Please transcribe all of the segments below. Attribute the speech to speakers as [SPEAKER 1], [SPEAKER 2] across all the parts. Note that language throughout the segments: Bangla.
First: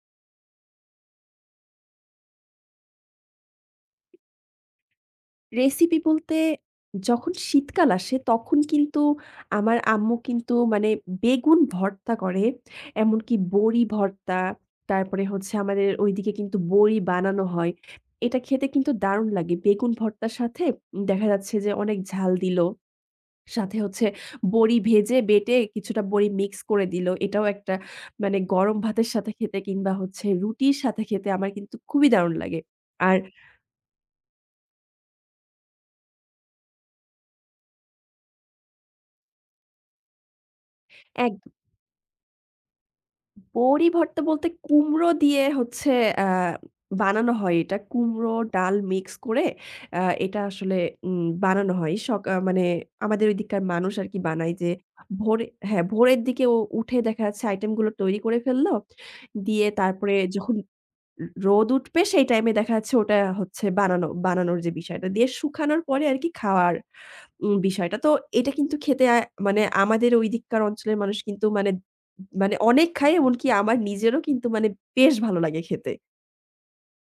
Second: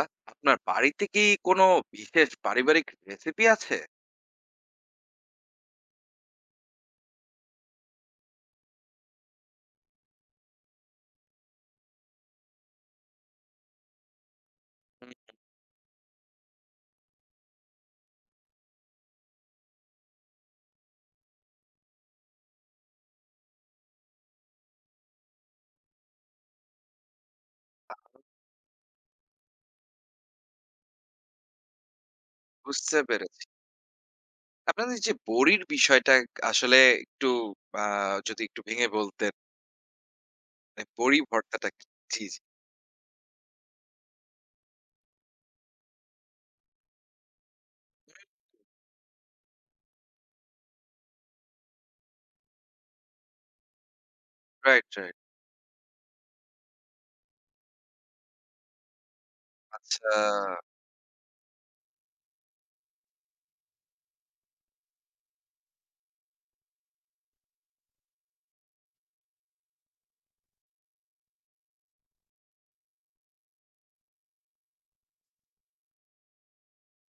[SPEAKER 1] আ আপনার বাড়িতে কি কোনো বিশেষ পারিবারিক রেসিপি আছে?
[SPEAKER 2] রেসিপি বলতে যখন শীতকাল আসে তখন কিন্তু আমার আম্মু কিন্তু মানে বেগুন ভর্তা করে। এমনকি বড়ি ভর্তা,
[SPEAKER 1] হুম।
[SPEAKER 2] তারপরে হচ্ছে আমাদের ওইদিকে কিন্তু বড়ি বানানো হয়। এটা খেতে কিন্তু দারুণ লাগে। বেগুন ভর্তার সাথে দেখা যাচ্ছে যে অনেক ঝাল দিলো। সাথে হচ্ছে বড়ি ভেজে বেটে কিছুটা বড়ি মিক্স করে দিলো। এটাও একটা মানে গরম ভাতের সাথে খেতে কিংবা হচ্ছে রুটির সাথে খেতে আমার কিন্তু খুবই দারুণ লাগে।
[SPEAKER 1] বুঝতে
[SPEAKER 2] আর
[SPEAKER 1] পেরেছি। আপনাদের যে বড়ির বিষয়টা আসলে একটু আ যদি একটু ভেঙে বলতেন, মানে বড়ি
[SPEAKER 2] এক
[SPEAKER 1] ভর্তাটা কি? জি, জি।
[SPEAKER 2] বড়ি ভর্তা বলতে কুমড়ো দিয়ে হচ্ছে আ বানানো হয় এটা। কুমড়ো, ডাল মিক্স করে আ এটা আসলে বানানো হয়। মানে আমাদের ঐদিককার মানুষ আরকি বানায় যে
[SPEAKER 1] রাইট, রাইট।
[SPEAKER 2] ভোরে হ্যাঁ, ভোরের দিকে ও উঠে দেখা যাচ্ছে আইটেমগুলো তৈরি করে ফেললো। দিয়ে
[SPEAKER 1] আচ্ছা।
[SPEAKER 2] তারপরে যখন রোদ উঠবে সেই টাইমে দেখা যাচ্ছে ওটা হচ্ছে বানানোর যে বিষয়টা দিয়ে শুকানোর পরে আরকি খাওয়ার বিষয়টা। তো এটা কিন্তু খেতে মানে আমাদের ঐদিককার অঞ্চলের মানুষ কিন্তু মানে মানে অনেক খায় এমনকি আমার নিজেরও কিন্তু মানে বেশ ভালো লাগে খেতে।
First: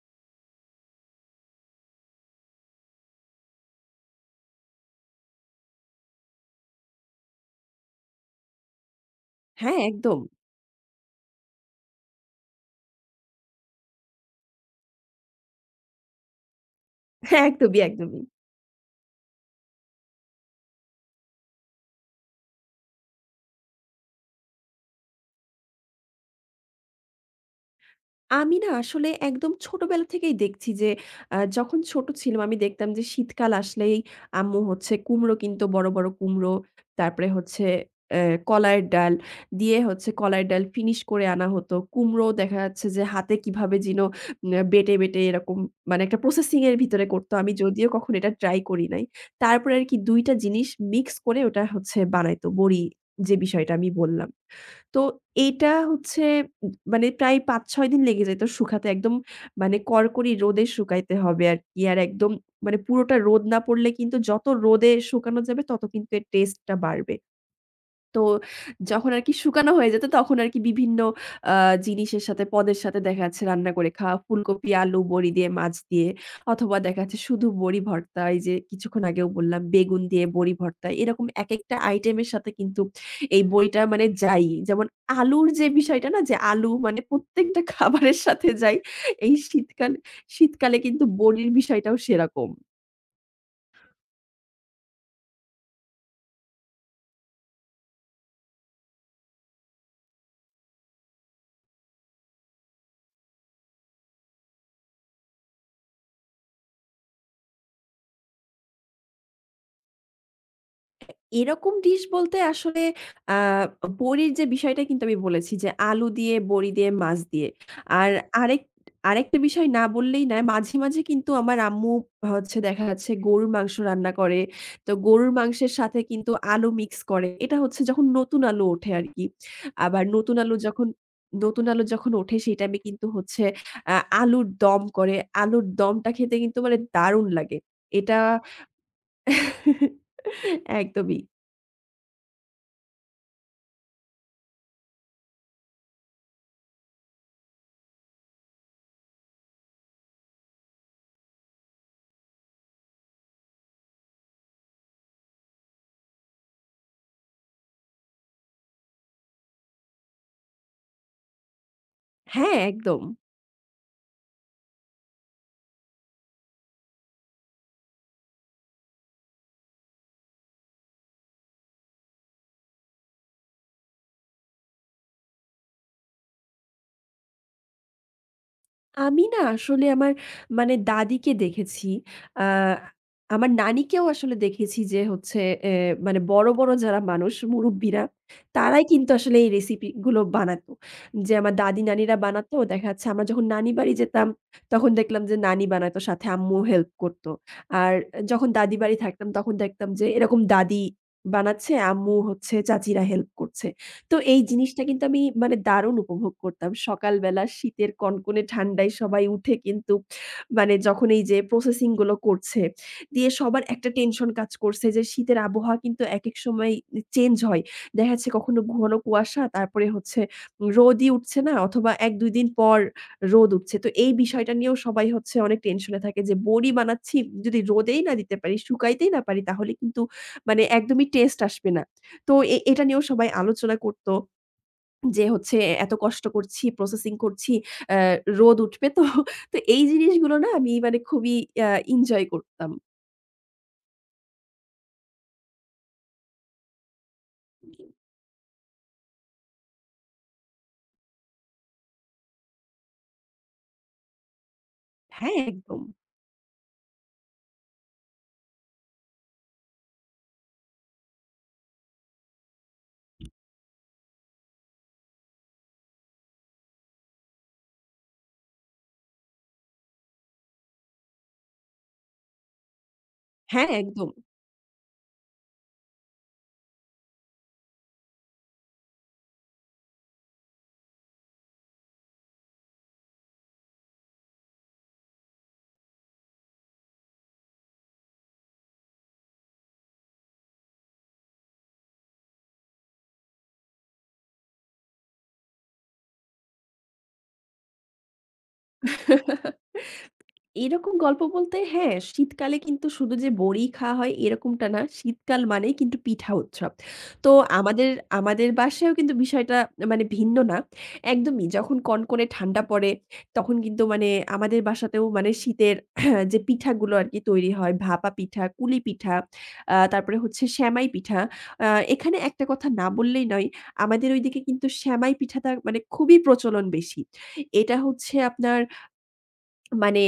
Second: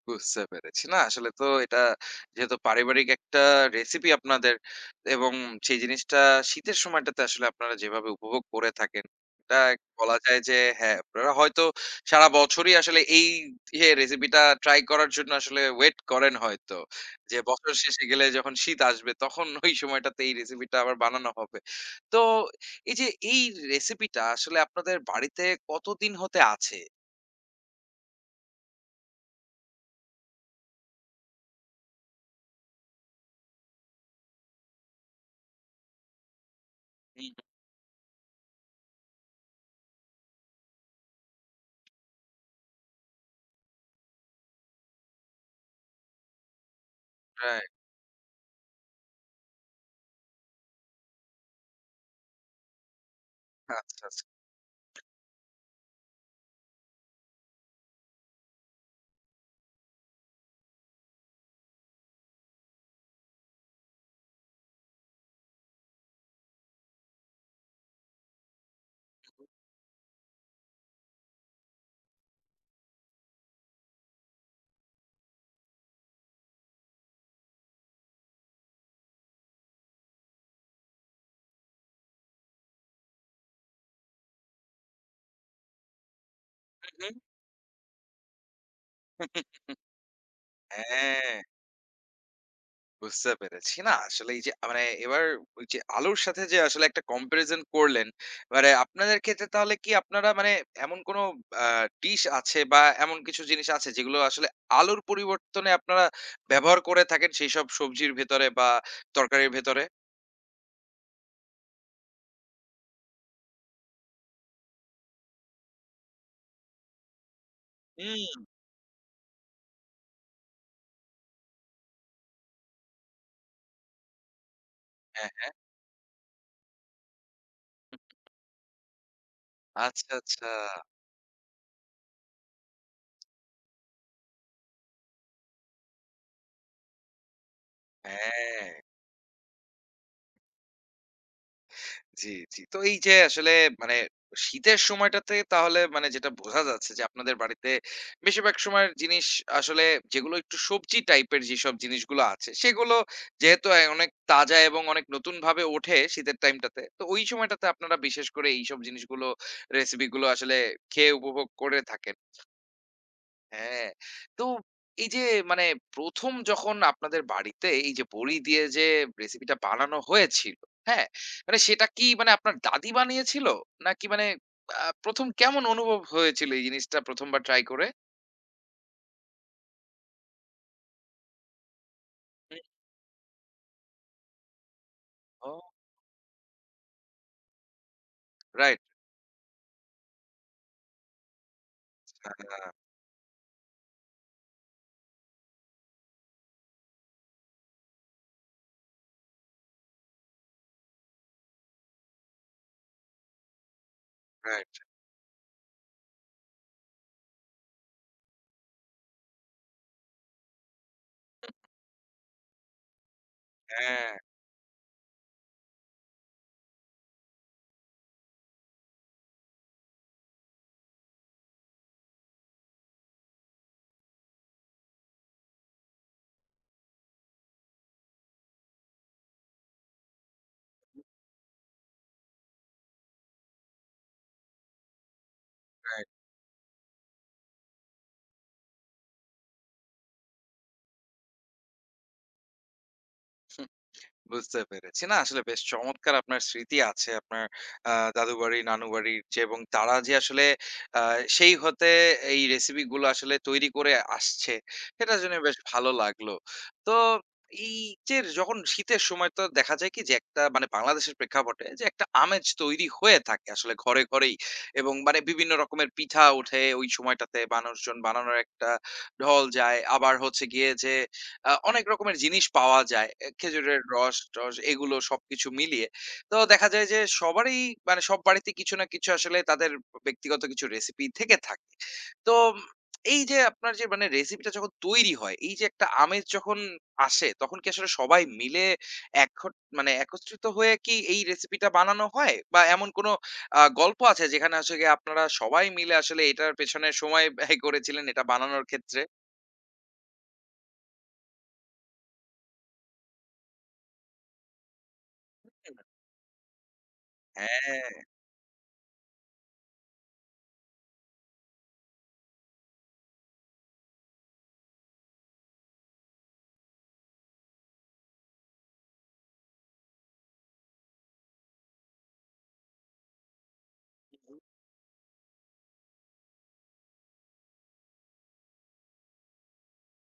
[SPEAKER 1] বুঝতে পেরেছি। না আসলে তো এটা যেহেতু পারিবারিক একটা রেসিপি আপনাদের এবং সেই জিনিসটা শীতের সময়টাতে আসলে আপনারা যেভাবে উপভোগ করে থাকেন, এটা
[SPEAKER 2] হ্যাঁ,
[SPEAKER 1] বলা
[SPEAKER 2] একদম।
[SPEAKER 1] যায় যে হ্যাঁ, আপনারা হয়তো সারা বছরই আসলে এই ইয়ে রেসিপিটা ট্রাই করার জন্য আসলে ওয়েট করেন হয়তো। যে
[SPEAKER 2] হ্যাঁ,
[SPEAKER 1] বছর
[SPEAKER 2] একদমই,
[SPEAKER 1] শেষে
[SPEAKER 2] একদমই।
[SPEAKER 1] গেলে যখন শীত আসবে তখন ওই সময়টাতে এই রেসিপিটা আবার বানানো হবে। তো এই যে এই রেসিপিটা আসলে আপনাদের বাড়িতে কতদিন হতে আছে?
[SPEAKER 2] আমি না আসলে একদম ছোটবেলা থেকেই দেখছি যে যখন ছোট ছিলাম আমি দেখতাম যে শীতকাল আসলেই আম্মু হচ্ছে কুমড়ো কিনতো বড়, বড় কুমড়ো। তারপরে
[SPEAKER 1] হুম,
[SPEAKER 2] হচ্ছে অ্যা কলাইয়ের ডাল দিয়ে হচ্ছে কলাইয়ের ডাল ফিনিশ করে আনা হতো। কুমড়ো দেখা যাচ্ছে যে হাতে কিভাবে যেন বেটে, বেটে এরকম মানে একটা প্রসেসিং এর ভিতরে করতো। আমি
[SPEAKER 1] রাইট।
[SPEAKER 2] যদিও কখনো এটা ট্রাই করি নাই। তারপরে আরকি ২ টা জিনিস মিক্স করে ওটা হচ্ছে বানাইতো বড়ি যে বিষয়টা আমি
[SPEAKER 1] আচ্ছা, আচ্ছা।
[SPEAKER 2] বললাম। তো এইটা হচ্ছে মানে প্রায় ৫-৬ দিন লেগে যেত শুকাতে। একদম মানে কড়কড়ি রোদে শুকাইতে হবে আরকি। আর একদম মানে পুরোটা রোদ না পড়লে কিন্তু যত রোদে শুকানো যাবে তত কিন্তু এর টেস্টটা বাড়বে। তো যখন আরকি শুকানো হয়ে যেত তখন আরকি বিভিন্ন আ জিনিসের সাথে পদের সাথে দেখা যাচ্ছে রান্না করে খাওয়া ফুলকপি, আলু, বড়ি দিয়ে, মাছ দিয়ে অথবা দেখা যাচ্ছে শুধু বড়ি ভর্তা এই যে কিছুক্ষণ আগেও বললাম বেগুন দিয়ে বড়ি ভর্তা। এরকম একেকটা আইটেমের সাথে কিন্তু এই বইটা মানে যায়ই। যেমন আলুর যে বিষয়টা না যে আলু মানে প্রত্যেকটা খাবারের সাথে যায়,
[SPEAKER 1] হুম,
[SPEAKER 2] এই
[SPEAKER 1] হুম।
[SPEAKER 2] শীতকালে কিন্তু
[SPEAKER 1] হ্যাঁ,
[SPEAKER 2] বড়ির বিষয়টাও সেরকম।
[SPEAKER 1] বুঝতে পেরেছি। না আসলে এই যে মানে এবার ওই যে আলুর সাথে যে আসলে একটা comparison করলেন, মানে আপনাদের ক্ষেত্রে তাহলে কি আপনারা মানে এমন কোন আ ডিশ আছে বা এমন কিছু জিনিস আছে যেগুলো আসলে আলুর পরিবর্তনে আপনারা ব্যবহার করে থাকেন সেইসব সবজির ভেতরে বা তরকারির ভেতরে?
[SPEAKER 2] এরকম ডিশ বলতে আসলে আ বড়ির যে বিষয়টা কিন্তু আমি বলেছি যে, আলু দিয়ে, বড়ি দিয়ে, মাছ দিয়ে। আর
[SPEAKER 1] হুম,
[SPEAKER 2] আরেক আরেকটা বিষয় না বললেই নয়। মাঝে, মাঝে কিন্তু আমার আম্মু হচ্ছে দেখা যাচ্ছে গরুর মাংস রান্না করে। তো গরুর
[SPEAKER 1] হ্যাঁ, হ্যাঁ।
[SPEAKER 2] মাংসের সাথে কিন্তু আলু মিক্স করে। এটা হচ্ছে যখন নতুন আলু ওঠে আরকি। আবার
[SPEAKER 1] আচ্ছা, আচ্ছা।
[SPEAKER 2] নতুন আলু যখন ওঠে সেই টাইমে কিন্তু হচ্ছে আ আলুর দম করে। আলুর দমটা খেতে কিন্তু মানে দারুণ লাগে। এটা
[SPEAKER 1] হ্যাঁ।
[SPEAKER 2] একদমই।
[SPEAKER 1] জি, জি। তো এই যে আসলে মানে শীতের সময়টাতে তাহলে মানে যেটা বোঝা যাচ্ছে যে আপনাদের বাড়িতে বেশিরভাগ সময়ের জিনিস আসলে যেগুলো একটু সবজি টাইপের যেসব জিনিসগুলো আছে সেগুলো যেহেতু অনেক তাজা এবং অনেক নতুনভাবে ওঠে শীতের টাইমটাতে। তো ওই সময়টাতে আপনারা বিশেষ করে এইসব জিনিসগুলো রেসিপি গুলো আসলে খেয়ে উপভোগ করে থাকেন।
[SPEAKER 2] হ্যাঁ, একদম।
[SPEAKER 1] হ্যাঁ, তো এই যে মানে ১ম যখন আপনাদের বাড়িতে এই যে বড়ি দিয়ে যে রেসিপিটা বানানো হয়েছিল, হ্যাঁ? মানে সেটা কি মানে আপনার দাদি বানিয়েছিল? নাকি মানে ১ম কেমন অনুভব হয়েছিল এই জিনিসটা ১ম বার ট্রাই করে?
[SPEAKER 2] আমি না আসলে আমার মানে দাদিকে দেখেছি। আ
[SPEAKER 1] হুম।
[SPEAKER 2] আমার নানিকেও আসলে দেখেছি যে হচ্ছে
[SPEAKER 1] ও
[SPEAKER 2] এ মানে বড়, বড় যারা মানুষ মুরুব্বিরা
[SPEAKER 1] রাইট,
[SPEAKER 2] তারাই কিন্তু আসলে এই রেসিপি গুলো বানাতো। যে আমার দাদি নানিরা বানাতো। দেখা যাচ্ছে আমরা যখন নানি বাড়ি যেতাম তখন দেখলাম যে নানি বানাতো সাথে আম্মু হেল্প করত। আর যখন দাদি বাড়ি থাকতাম তখন দেখতাম যে এরকম দাদি বানাচ্ছে, আম্মু হচ্ছে চাচিরা হেল্প করছে। তো এই
[SPEAKER 1] রাইট,
[SPEAKER 2] জিনিসটা কিন্তু আমি মানে দারুণ উপভোগ করতাম। সকালবেলা শীতের কনকনে ঠান্ডায় সবাই উঠে কিন্তু মানে যখন এই যে প্রসেসিং গুলো করছে, দিয়ে সবার একটা
[SPEAKER 1] হ্যাঁ,
[SPEAKER 2] টেনশন কাজ করছে যে শীতের আবহাওয়া কিন্তু একেক সময় চেঞ্জ হয়। দেখা যাচ্ছে কখনো ঘন কুয়াশা, তারপরে হচ্ছে রোদই উঠছে না অথবা ১-২ দিন পর রোদ উঠছে। তো এই বিষয়টা নিয়েও সবাই হচ্ছে অনেক টেনশনে থাকে যে বড়ি বানাচ্ছি যদি রোদেই না দিতে পারি, শুকাইতেই না পারি তাহলে কিন্তু মানে একদমই টেস্ট আসবে না। তো এটা নিয়েও সবাই আলোচনা করত যে হচ্ছে এত
[SPEAKER 1] রাইট।
[SPEAKER 2] কষ্ট করছি, প্রসেসিং করছি, অ্যা রোদ উঠবে তো। তো এই জিনিসগুলো না আমি মানে খুবই আ এনজয় করতাম।
[SPEAKER 1] বুঝতে পেরেছি। না আসলে বেশ চমৎকার আপনার স্মৃতি আছে আপনার দাদু বাড়ি, নানু বাড়ির যে এবং তারা যে আসলে আ সেই হতে এই রেসিপি গুলো আসলে তৈরি করে আসছে, সেটার জন্য
[SPEAKER 2] হ্যাঁ,
[SPEAKER 1] বেশ
[SPEAKER 2] একদম।
[SPEAKER 1] ভালো লাগলো। তো এই যে যখন শীতের সময় তো দেখা যায় কি যে একটা মানে বাংলাদেশের প্রেক্ষাপটে যে একটা আমেজ তৈরি হয়ে থাকে আসলে ঘরে, ঘরেই এবং মানে বিভিন্ন রকমের পিঠা ওঠে ওই সময়টাতে মানুষজন বানানোর একটা ঢল যায়। আবার হচ্ছে গিয়ে যে অনেক রকমের জিনিস পাওয়া যায়। এ
[SPEAKER 2] হ্যাঁ,
[SPEAKER 1] খেজুরের
[SPEAKER 2] একদম।
[SPEAKER 1] রস-টস এগুলো সবকিছু মিলিয়ে। তো দেখা যায় যে সবারই মানে সব বাড়িতে কিছু না কিছু আসলে তাদের ব্যক্তিগত কিছু রেসিপি থেকে থাকে। তো এই যে আপনার যে মানে রেসিপিটা যখন তৈরি হয়, এই যে একটা আমেজ যখন আসে, তখন কি আসলে সবাই মিলে একঘট মানে একত্রিত হয়ে কি এই রেসিপিটা বানানো হয়? বা এমন কোনো গল্প আছে যেখানে হচ্ছে গিয়ে আপনারা সবাই মিলে আসলে এটার পেছনে সময় ব্যয় করেছিলেন এটা বানানোর ক্ষেত্রে?
[SPEAKER 2] এরকম গল্প বলতে হ্যাঁ, শীতকালে কিন্তু শুধু যে বড়ি খাওয়া হয় এরকমটা না। শীতকাল মানেই
[SPEAKER 1] হ্যাঁ।
[SPEAKER 2] কিন্তু পিঠা উৎসব। তো আমাদের
[SPEAKER 1] হ্যাঁ,
[SPEAKER 2] আমাদের বাসায়ও কিন্তু বিষয়টা মানে ভিন্ন না। একদমই যখন কনকনে ঠান্ডা পড়ে তখন কিন্তু মানে আমাদের বাসাতেও মানে শীতের যে পিঠাগুলো আরকি তৈরি হয় ভাপা পিঠা, কুলি পিঠা, তারপরে হচ্ছে সেমাই পিঠা। আ এখানে একটা কথা না বললেই নয়। আমাদের ঐদিকে কিন্তু সেমাই পিঠাটা মানে খুবই প্রচলন বেশি। এটা হচ্ছে আপনার মানে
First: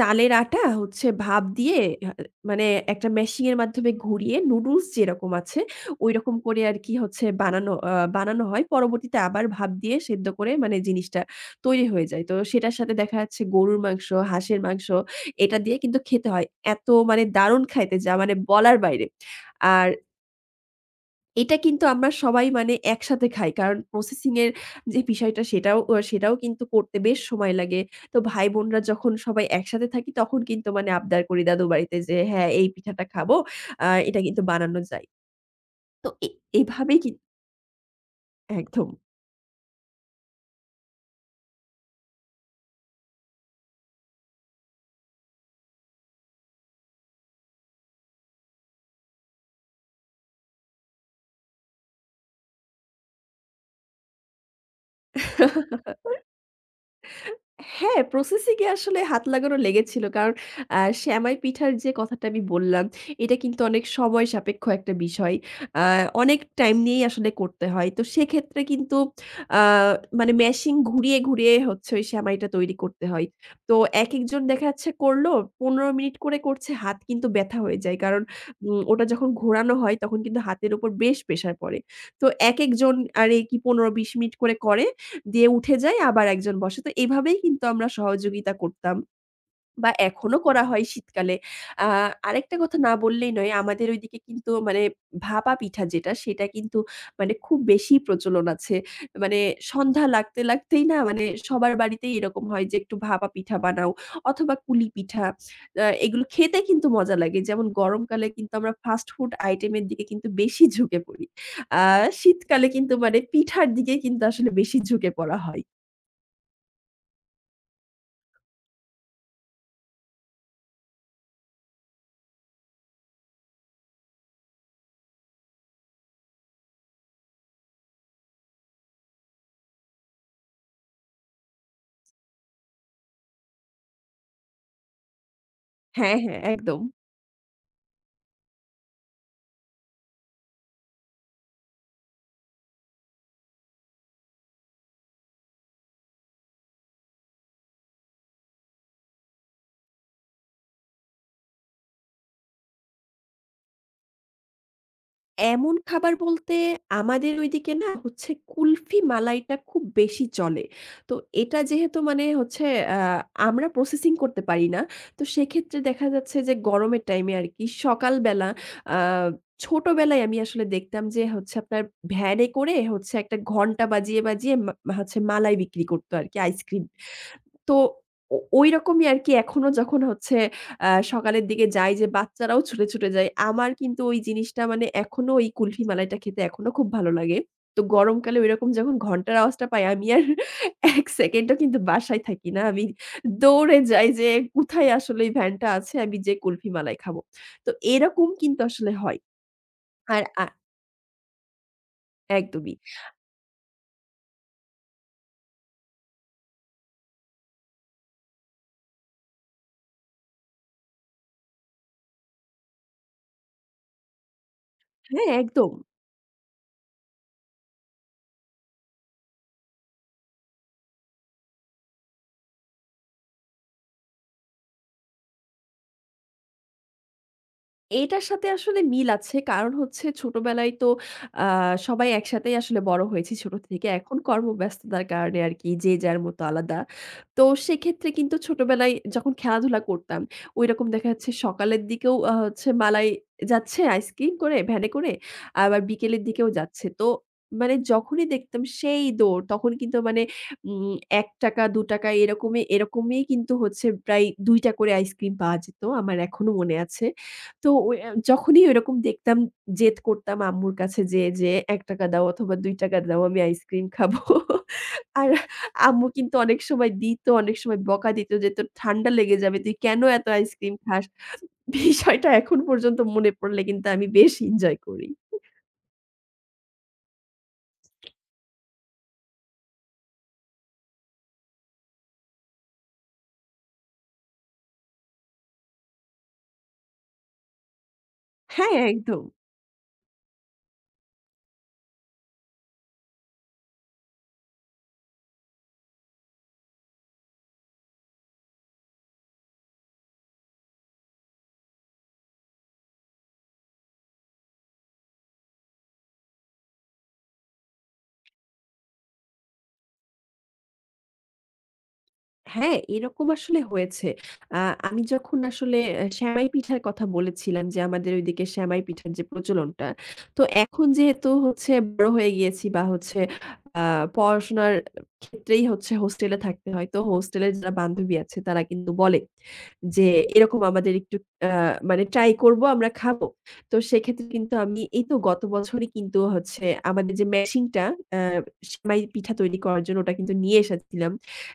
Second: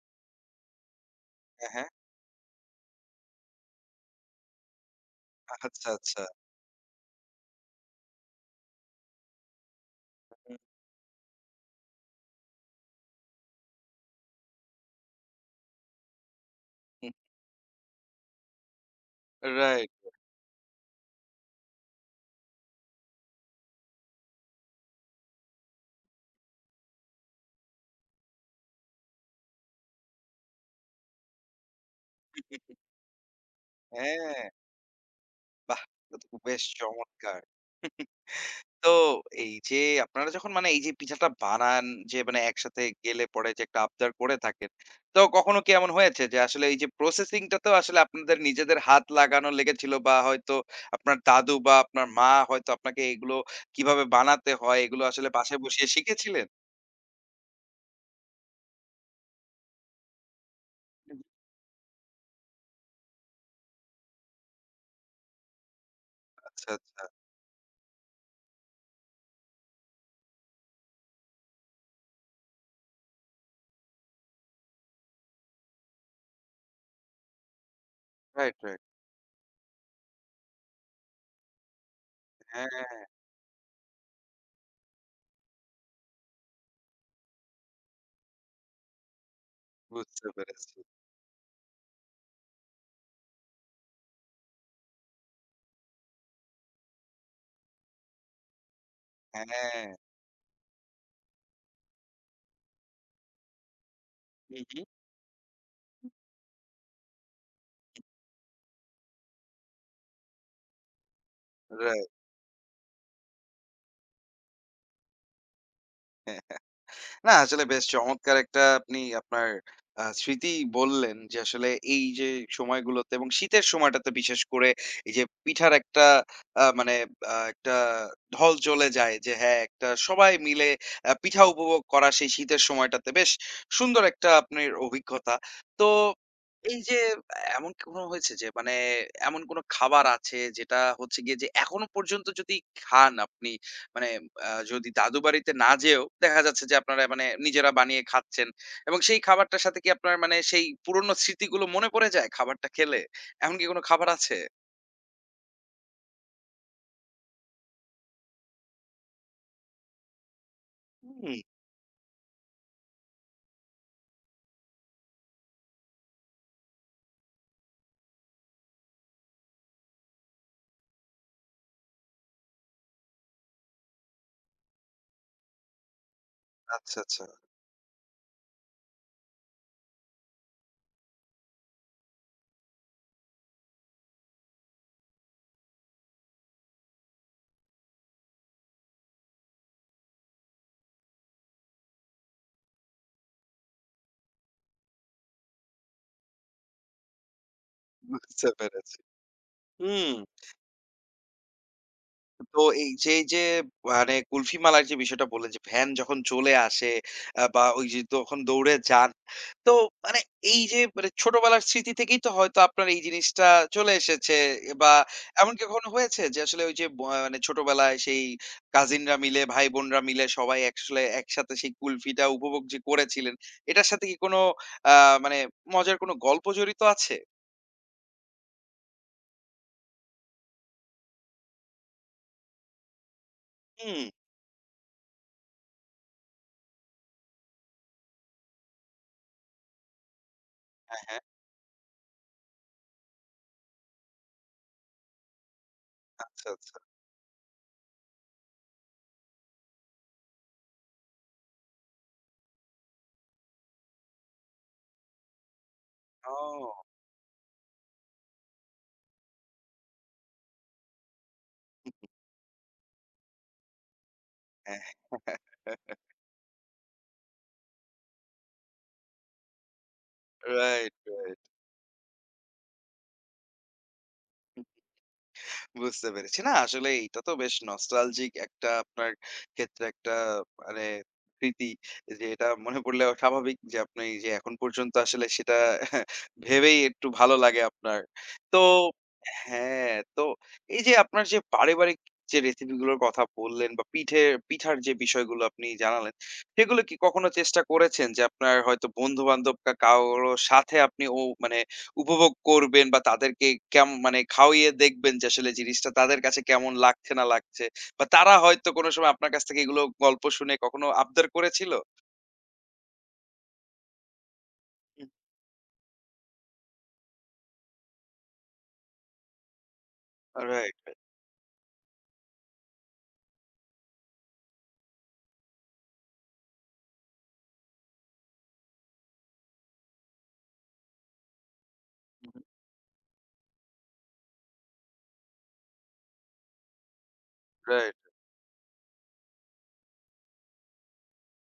[SPEAKER 2] চালের আটা হচ্ছে ভাপ দিয়ে
[SPEAKER 1] হ্যাঁ।
[SPEAKER 2] আ মানে একটা মেশিং এর মাধ্যমে ঘুরিয়ে নুডলস যেরকম আছে
[SPEAKER 1] আচ্ছা, আচ্ছা।
[SPEAKER 2] ঐরকম করে আরকি হচ্ছে বানানো হয়। পরবর্তীতে আবার ভাপ দিয়ে সেদ্ধ করে
[SPEAKER 1] হুম,
[SPEAKER 2] মানে জিনিসটা তৈরি হয়ে যায়। তো সেটার সাথে দেখা যাচ্ছে গরুর মাংস, হাঁসের মাংস এটা দিয়ে কিন্তু খেতে হয়। এত
[SPEAKER 1] হুম।
[SPEAKER 2] মানে দারুণ খাইতে যা মানে বলার বাইরে। আর
[SPEAKER 1] রাইট।
[SPEAKER 2] এটা কিন্তু আমরা সবাই মানে একসাথে খাই। কারণ প্রসেসিং এর যে বিষয়টা সেটাও কিন্তু করতে বেশ সময় লাগে। তো ভাই-বোনরা যখন সবাই একসাথে থাকি তখন কিন্তু মানে আবদার করি দাদু বাড়িতে যে হ্যাঁ, এই পিঠাটা খাবো। এটা কিন্তু
[SPEAKER 1] হ্যাঁ,
[SPEAKER 2] বানানো যায়।
[SPEAKER 1] বাহ!
[SPEAKER 2] তো
[SPEAKER 1] এটা
[SPEAKER 2] এ
[SPEAKER 1] তো বেশ
[SPEAKER 2] এভাবেই কিন
[SPEAKER 1] চমৎকার। তো
[SPEAKER 2] একদম।
[SPEAKER 1] এই যে আপনারা যখন মানে এই যে পিঠাটা বানান যে মানে একসাথে গেলে পরে যে একটা আবদার করে থাকেন। তো কখনো কি এমন হয়েছে যে আসলে এই যে প্রসেসিং টাতেও আসলে আপনাদের নিজেদের হাত লাগানো লেগেছিল বা হয়তো আপনার দাদু বা আপনার মা হয়তো আপনাকে এগুলো কিভাবে বানাতে হয় এগুলো আসলে বাসায় বসিয়ে শিখেছিলেন?
[SPEAKER 2] হ্যাঁ, প্রসেসিং এ আসলে হাত লাগানো লেগেছিল। কারণ আ সেমাই পিঠার যে কথাটা আমি বললাম, এটা কিন্তু অনেক সময় সাপেক্ষ একটা বিষয়। আ অনেক
[SPEAKER 1] আচ্ছা,
[SPEAKER 2] টাইম নিয়েই
[SPEAKER 1] আচ্ছা।
[SPEAKER 2] আসলে করতে হয়। তো সেক্ষেত্রে কিন্তু আ মানে মেশিন ঘুরিয়ে, ঘুরিয়ে হচ্ছে ওই সেমাইটা তৈরি করতে হয়। তো একেকজন দেখা যাচ্ছে করল ১৫ মিনিট করে করছে, হাত কিন্তু ব্যথা হয়ে যায়। কারণ
[SPEAKER 1] রাইট, রাইট।
[SPEAKER 2] ওটা যখন ঘোরানো হয় তখন কিন্তু হাতের উপর বেশ প্রেশার পড়ে। তো একেকজন
[SPEAKER 1] হ্যাঁ,
[SPEAKER 2] আরে কি ১৫-২০ মিনিট করে করে দিয়ে উঠে যায় আবার একজন বসে। তো এভাবেই কিন্তু আমরা সহযোগিতা করতাম বা
[SPEAKER 1] বুঝতে
[SPEAKER 2] এখনো করা
[SPEAKER 1] পেরেছি।
[SPEAKER 2] হয় শীতকালে। আ আরেকটা কথা না বললেই নয়, আমাদের ঐদিকে কিন্তু মানে ভাপা পিঠা যেটা সেটা কিন্তু মানে খুব বেশি প্রচলন আছে। মানে
[SPEAKER 1] হ্যাঁ।
[SPEAKER 2] সন্ধ্যা লাগতে লাগতেই না মানে সবার বাড়িতেই এরকম হয় যে একটু ভাপা পিঠা বানাও অথবা
[SPEAKER 1] হুম, হুম।
[SPEAKER 2] কুলি পিঠা। এগুলো খেতে কিন্তু মজা লাগে। যেমন গরমকালে কিন্তু আমরা ফাস্ট ফুড আইটেম এর দিকে কিন্তু বেশি ঝুঁকে পড়ি। আ
[SPEAKER 1] রাইট।
[SPEAKER 2] শীতকালে কিন্তু মানে পিঠার দিকে কিন্তু আসলে বেশি ঝুঁকে পড়া হয়।
[SPEAKER 1] না আসলে বেশ চমৎকার একটা আপনি আপনার স্মৃতি বললেন যে আসলে এই যে সময়গুলোতে এবং শীতের সময়টাতে বিশেষ করে এই যে পিঠার একটা আ মানে আ একটা ঢল চলে যায় যে হ্যাঁ, একটা সবাই মিলে পিঠা উপভোগ করা সেই শীতের সময়টাতে বেশ সুন্দর একটা আপনার অভিজ্ঞতা। তো
[SPEAKER 2] হ্যাঁ, হ্যাঁ, একদম।
[SPEAKER 1] এই যে এমন কি কোনো হয়েছে যে মানে এমন কোনো খাবার আছে যেটা হচ্ছে গিয়ে যে এখনো পর্যন্ত যদি খান আপনি মানে যদি দাদু বাড়িতে না যেয়েও দেখা যাচ্ছে যে আপনারা মানে নিজেরা বানিয়ে খাচ্ছেন এবং সেই খাবারটার সাথে কি আপনার মানে সেই পুরনো স্মৃতিগুলো মনে পড়ে যায় খাবারটা খেলে? এমন কি কোন খাবার আছে?
[SPEAKER 2] এমন খাবার বলতে আমাদের ঐদিকে না হচ্ছে কুলফি মালাইটা খুব বেশি চলে। তো
[SPEAKER 1] হুম,
[SPEAKER 2] এটা যেহেতু মানে হচ্ছে আ আমরা প্রসেসিং করতে পারি না। তো সেক্ষেত্রে দেখা যাচ্ছে যে গরমের টাইমে আরকি সকালবেলা আ ছোটবেলায় আমি আসলে দেখতাম যে হচ্ছে আপনার ভ্যানে করে হচ্ছে একটা ঘন্টা বাজিয়ে, বাজিয়ে মা হচ্ছে মালাই বিক্রি করতো আরকি আইসক্রিম।
[SPEAKER 1] আচ্ছা, আচ্ছা।
[SPEAKER 2] তো ঐরকমই আরকি এখনো যখন হচ্ছে সকালের দিকে যাই যে বাচ্চারাও ছুটে, ছুটে যায়। আমার কিন্তু ওই জিনিসটা মানে এখনো ওই কুলফি মালাইটা খেতে এখনো খুব ভালো লাগে। তো গরমকালে ঐরকম যখন ঘন্টার আওয়াজটা পাই আমি আর ১ সেকেন্ডও কিন্তু বাসায় থাকি না। আমি দৌড়ে যাই যে কোথায় আসলে এই ভ্যানটা আছে আমি যেয়ে কুলফি মালাই খাবো। তো এরকম
[SPEAKER 1] বুঝতে
[SPEAKER 2] কিন্তু আসলে
[SPEAKER 1] পেরেছি।
[SPEAKER 2] হয়।
[SPEAKER 1] হুম,
[SPEAKER 2] আর
[SPEAKER 1] তো
[SPEAKER 2] একদমই।
[SPEAKER 1] এই যে, মানে কুলফি মালার যে, বিষয়টা বললেন যে, ভ্যান যখন চলে আসে বা ওই যে, তখন দৌড়ে যান। তো মানে এই যে, মানে ছোটবেলার স্মৃতি থেকেই তো হয়তো আপনার এই জিনিসটা চলে এসেছে বা
[SPEAKER 2] হ্যাঁ,
[SPEAKER 1] এমন কি
[SPEAKER 2] একদম।
[SPEAKER 1] কখনো হয়েছে যে, আসলে ওই যে, মানে ছোটবেলায় সেই কাজিনরা মিলে, ভাই-বোনরা মিলে সবাই আসলে একসাথে সেই কুলফিটা উপভোগ যে, করেছিলেন, এটার সাথে কি কোনো আ মানে মজার কোনো গল্প জড়িত আছে?
[SPEAKER 2] এটার সাথে আসলে মিল আছে। কারণ হচ্ছে ছোটবেলায় তো আ সবাই একসাথেই আসলে বড় হয়েছি ছোট থেকে।
[SPEAKER 1] হুম।
[SPEAKER 2] এখন কর্মব্যস্ততার কারণে আরকি যে যার মতো আলাদা। তো সেক্ষেত্রে কিন্তু ছোটবেলায় যখন খেলাধুলা করতাম, ঐরকম
[SPEAKER 1] হ্যাঁ,
[SPEAKER 2] দেখা
[SPEAKER 1] হ্যাঁ।
[SPEAKER 2] যাচ্ছে সকালের দিকেও হচ্ছে মালাই যাচ্ছে আইসক্রিম করে, ভ্যানে করে। আবার বিকেলের দিকেও
[SPEAKER 1] আচ্ছা, আচ্ছা।
[SPEAKER 2] যাচ্ছে। তো মানে যখনই দেখতাম সেই দৌড়। তখন কিন্তু মানে উম ৳১, ৳২ এরকমই এরকমই কিন্তু হচ্ছে প্রায় ২ টা করে আইসক্রিম পাওয়া যেত। আমার এখনো মনে
[SPEAKER 1] ও!
[SPEAKER 2] আছে। তো ওই যখনই ওইরকম দেখতাম জেদ করতাম আম্মুর কাছে যেয়ে, যে ৳১ দাও অথবা ৳2 দাও আমি আইসক্রিম খাবো।
[SPEAKER 1] হ্যাঁ।
[SPEAKER 2] আর আম্মু কিন্তু অনেক সময় দিত, অনেক সময় বকা দিত যে, "তোর ঠান্ডা লেগে যাবে। তুই কেন এত আইসক্রিম
[SPEAKER 1] রাইট,
[SPEAKER 2] খাস?"
[SPEAKER 1] রাইট।
[SPEAKER 2] বিষয়টা এখন পর্যন্ত মনে পড়লে কিন্তু আমি বেশ এনজয় করি।
[SPEAKER 1] বুঝতে পেরেছি। না আসলে এইটা তো বেশ নস্টালজিক একটা আপনার ক্ষেত্রে একটা মানে স্মৃতি যে এটা মনে পড়লে স্বাভাবিক যে আপনি যে এখন পর্যন্ত আসলে সেটা ভেবেই একটু ভালো লাগে আপনার। তো
[SPEAKER 2] হ্যাঁ, একদম।
[SPEAKER 1] হ্যাঁ, তো এই যে আপনার যে পারিবারিক যে রেসিপি গুলোর কথা বললেন বা পিঠার যে বিষয়গুলো আপনি জানালেন, সেগুলো কি কখনো চেষ্টা করেছেন যে আপনার হয়তো বন্ধু-বান্ধব কারো সাথে আপনি ও মানে উপভোগ করবেন বা তাদেরকে মানে খাওয়িয়ে দেখবেন যে আসলে জিনিসটা তাদের কাছে কেমন লাগছে না লাগছে। বা তারা হয়তো কোনো সময় আপনার কাছ থেকে এগুলো গল্প শুনে কখনো আবদার করেছিল?
[SPEAKER 2] হ্যাঁ, এরকম আসলে হয়েছে। আ আমি
[SPEAKER 1] হুম।
[SPEAKER 2] যখন আসলে সেমাই পিঠার কথা বলেছিলাম যে, আমাদের ওইদিকে সেমাই পিঠার যে প্রচলনটা। তো
[SPEAKER 1] রাইট,
[SPEAKER 2] এখন
[SPEAKER 1] রাইট।
[SPEAKER 2] যেহেতু হচ্ছে বড় হয়ে গিয়েছি বা হচ্ছে আ পড়াশোনার ক্ষেত্রেই হচ্ছে হোস্টেলে থাকতে হয়। তো হোস্টেলের যারা বান্ধবী আছে তারা কিন্তু বলে যে, "এরকম আমাদের একটু আ মানে ট্রাই
[SPEAKER 1] হুম,
[SPEAKER 2] করবো, আমরা খাবো।" তো সেক্ষেত্রে কিন্তু আমি এই তো গত বছরই কিন্তু হচ্ছে আমাদের যে মেশিনটা
[SPEAKER 1] রাইট।
[SPEAKER 2] অ্যা সেমাই পিঠা তৈরি করার জন্য ওটা কিন্তু নিয়ে এসেছিলাম।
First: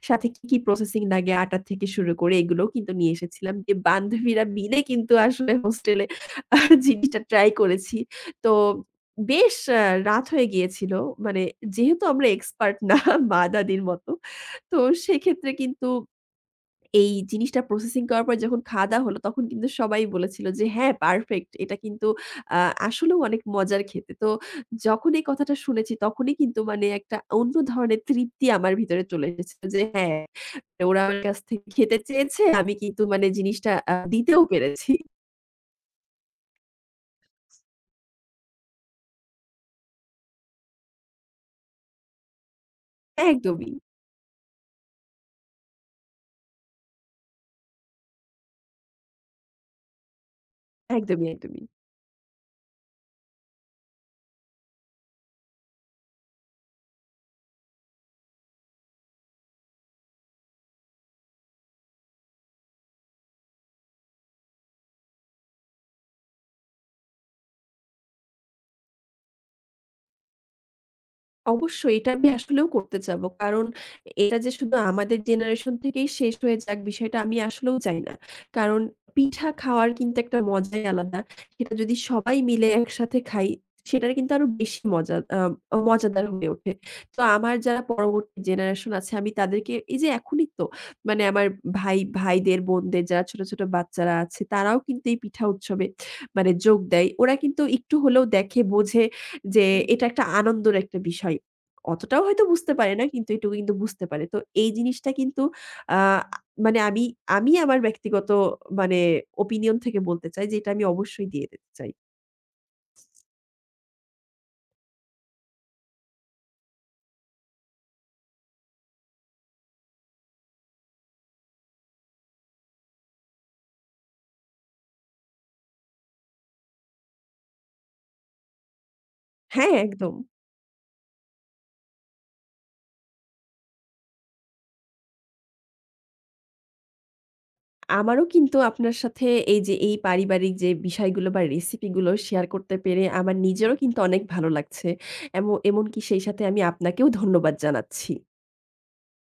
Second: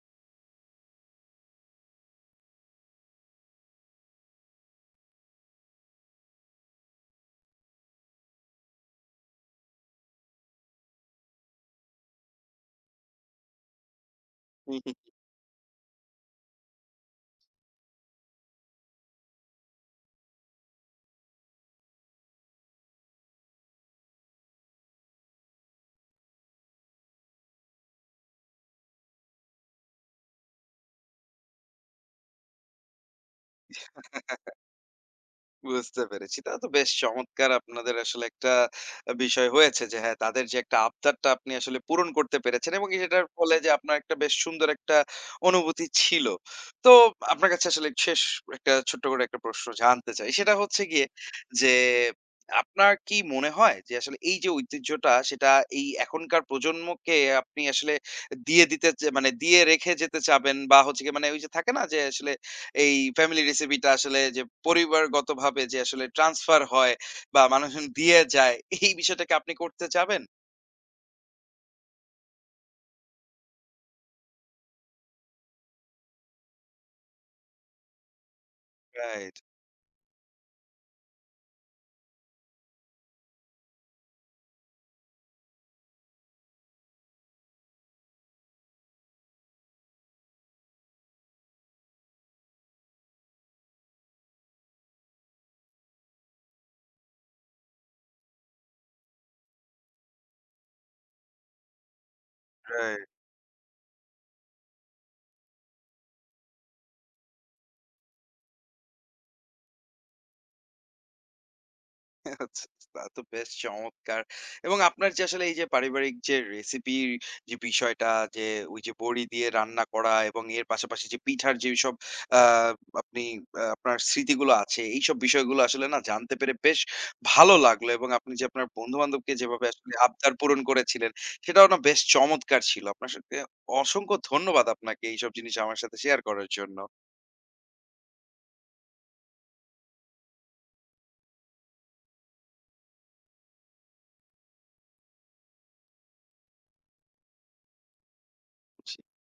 [SPEAKER 2] সাথে কি, কি প্রসেসিং লাগে আটা থেকে শুরু করে এগুলোও কিন্তু নিয়ে এসেছিলাম। যে বান্ধবীরা মিলে কিন্তু আসলে হোস্টেলে আ জিনিসটা ট্রাই করেছি। তো বেশ রাত হয়ে গিয়েছিল। মানে যেহেতু আমরা এক্সপার্ট না মা-দাদির মতো। তো
[SPEAKER 1] হুম, হুম।
[SPEAKER 2] সেক্ষেত্রে কিন্তু এই জিনিসটা প্রসেসিং করার পর যখন খাওয়া-দাওয়া হলো, তখন কিন্তু সবাই বলেছিল যে, "হ্যাঁ, পারফেক্ট। এটা কিন্তু আ আসলেও অনেক মজার খেতে।" তো যখন এই কথাটা শুনেছি, তখনই কিন্তু মানে একটা অন্য ধরনের তৃপ্তি আমার ভিতরে চলে এসেছিল যে, "হ্যাঁ, ওরা আমার কাছ থেকে খেতে চেয়েছে। আমি কিন্তু মানে জিনিসটা দিতেও পেরেছি।"
[SPEAKER 1] বুঝতে পেরেছি। তা তো বেশ চমৎকার আপনাদের আসলে একটা বিষয় হয়েছে যে হ্যাঁ, তাদের যে একটা আবদারটা আপনি আসলে পূরণ করতে পেরেছেন এবং সেটার ফলে যে
[SPEAKER 2] একদমই,
[SPEAKER 1] আপনার একটা বেশ সুন্দর একটা অনুভূতি ছিল। তো আপনার কাছে আসলে শেষ একটা ছোট্ট করে একটা প্রশ্ন জানতে চাই। সেটা হচ্ছে গিয়ে
[SPEAKER 2] একদমই, একদমই।
[SPEAKER 1] যে আপনার কি মনে হয় যে আসলে এই যে ঐতিহ্যটা সেটা এই এখনকার প্রজন্মকে আপনি আসলে দিয়ে দিতে চে মানে দিয়ে রেখে যেতে চাবেন বা হচ্ছে গিয়ে মানে ওই যে থাকে না যে আসলে এই ফ্যামিলি রেসিপিটা আসলে যে পরিবারগতভাবে যে আসলে ট্রান্সফার হয় বা মানুষজন দিয়ে যায় এই বিষয়টাকে আপনি করতে যাবেন?
[SPEAKER 2] অবশ্যই এটা আমি আসলেও করতে যাব। কারণ এটা যে শুধু আমাদের জেনারেশন থেকেই শেষ হয়ে যাক বিষয়টা আমি আসলেও চাই না। কারণ
[SPEAKER 1] রাইট,
[SPEAKER 2] পিঠা খাওয়ার কিন্তু একটা মজাই আলাদা। সেটা যদি সবাই মিলে একসাথে খাই সেটার কিন্তু আরো বেশি মজা মজাদার হয়ে ওঠে। তো আমার যারা পরবর্তী জেনারেশন আছে আমি তাদেরকে এই যে এখনই তো মানে আমার ভাইদের বোনদের যারা ছোট, ছোট বাচ্চারা আছে তারাও কিন্তু এই পিঠা উৎসবে মানে যোগ দেয়। ওরা কিন্তু একটু হলেও দেখে বোঝে যে এটা একটা আনন্দের একটা বিষয়। অতটাও হয়তো বুঝতে পারে
[SPEAKER 1] রাইট।
[SPEAKER 2] না কিন্তু এটুকু কিন্তু বুঝতে পারে। তো এই জিনিসটা কিন্তু আ মানে আমি আমি আমার ব্যক্তিগত মানে opinion থেকে বলতে চাই যে এটা আমি অবশ্যই দিয়ে দিতে চাই।
[SPEAKER 1] আচ্ছা, আচ্ছা। তা তো বেশ চমৎকার। এবং আপনার যে আসলে এই যে পারিবারিক যে রেসিপির যে বিষয়টা যে ওই যে বড়ি দিয়ে রান্না করা এবং এর পাশাপাশি যে পিঠার যেসব আ আপনি আপনার স্মৃতিগুলো আছে এইসব বিষয়গুলো আসলে না জানতে পেরে বেশ ভালো লাগলো এবং আপনি যে আপনার বন্ধু-বান্ধবকে যেভাবে
[SPEAKER 2] হ্যাঁ,
[SPEAKER 1] আসলে
[SPEAKER 2] একদম।
[SPEAKER 1] আবদার পূরণ করেছিলেন সেটাও না বেশ চমৎকার ছিল। আপনার সাথে অসংখ্য ধন্যবাদ আপনাকে এইসব জিনিস আমার সাথে শেয়ার করার জন্য।
[SPEAKER 2] আমারও কিন্তু আপনার সাথে এই যে এই পারিবারিক যে বিষয়গুলো বা রেসিপি গুলো শেয়ার করতে পেরে আমার নিজেরও কিন্তু অনেক ভালো লাগছে। এমনকি সেই সাথে আমি আপনাকেও ধন্যবাদ জানাচ্ছি।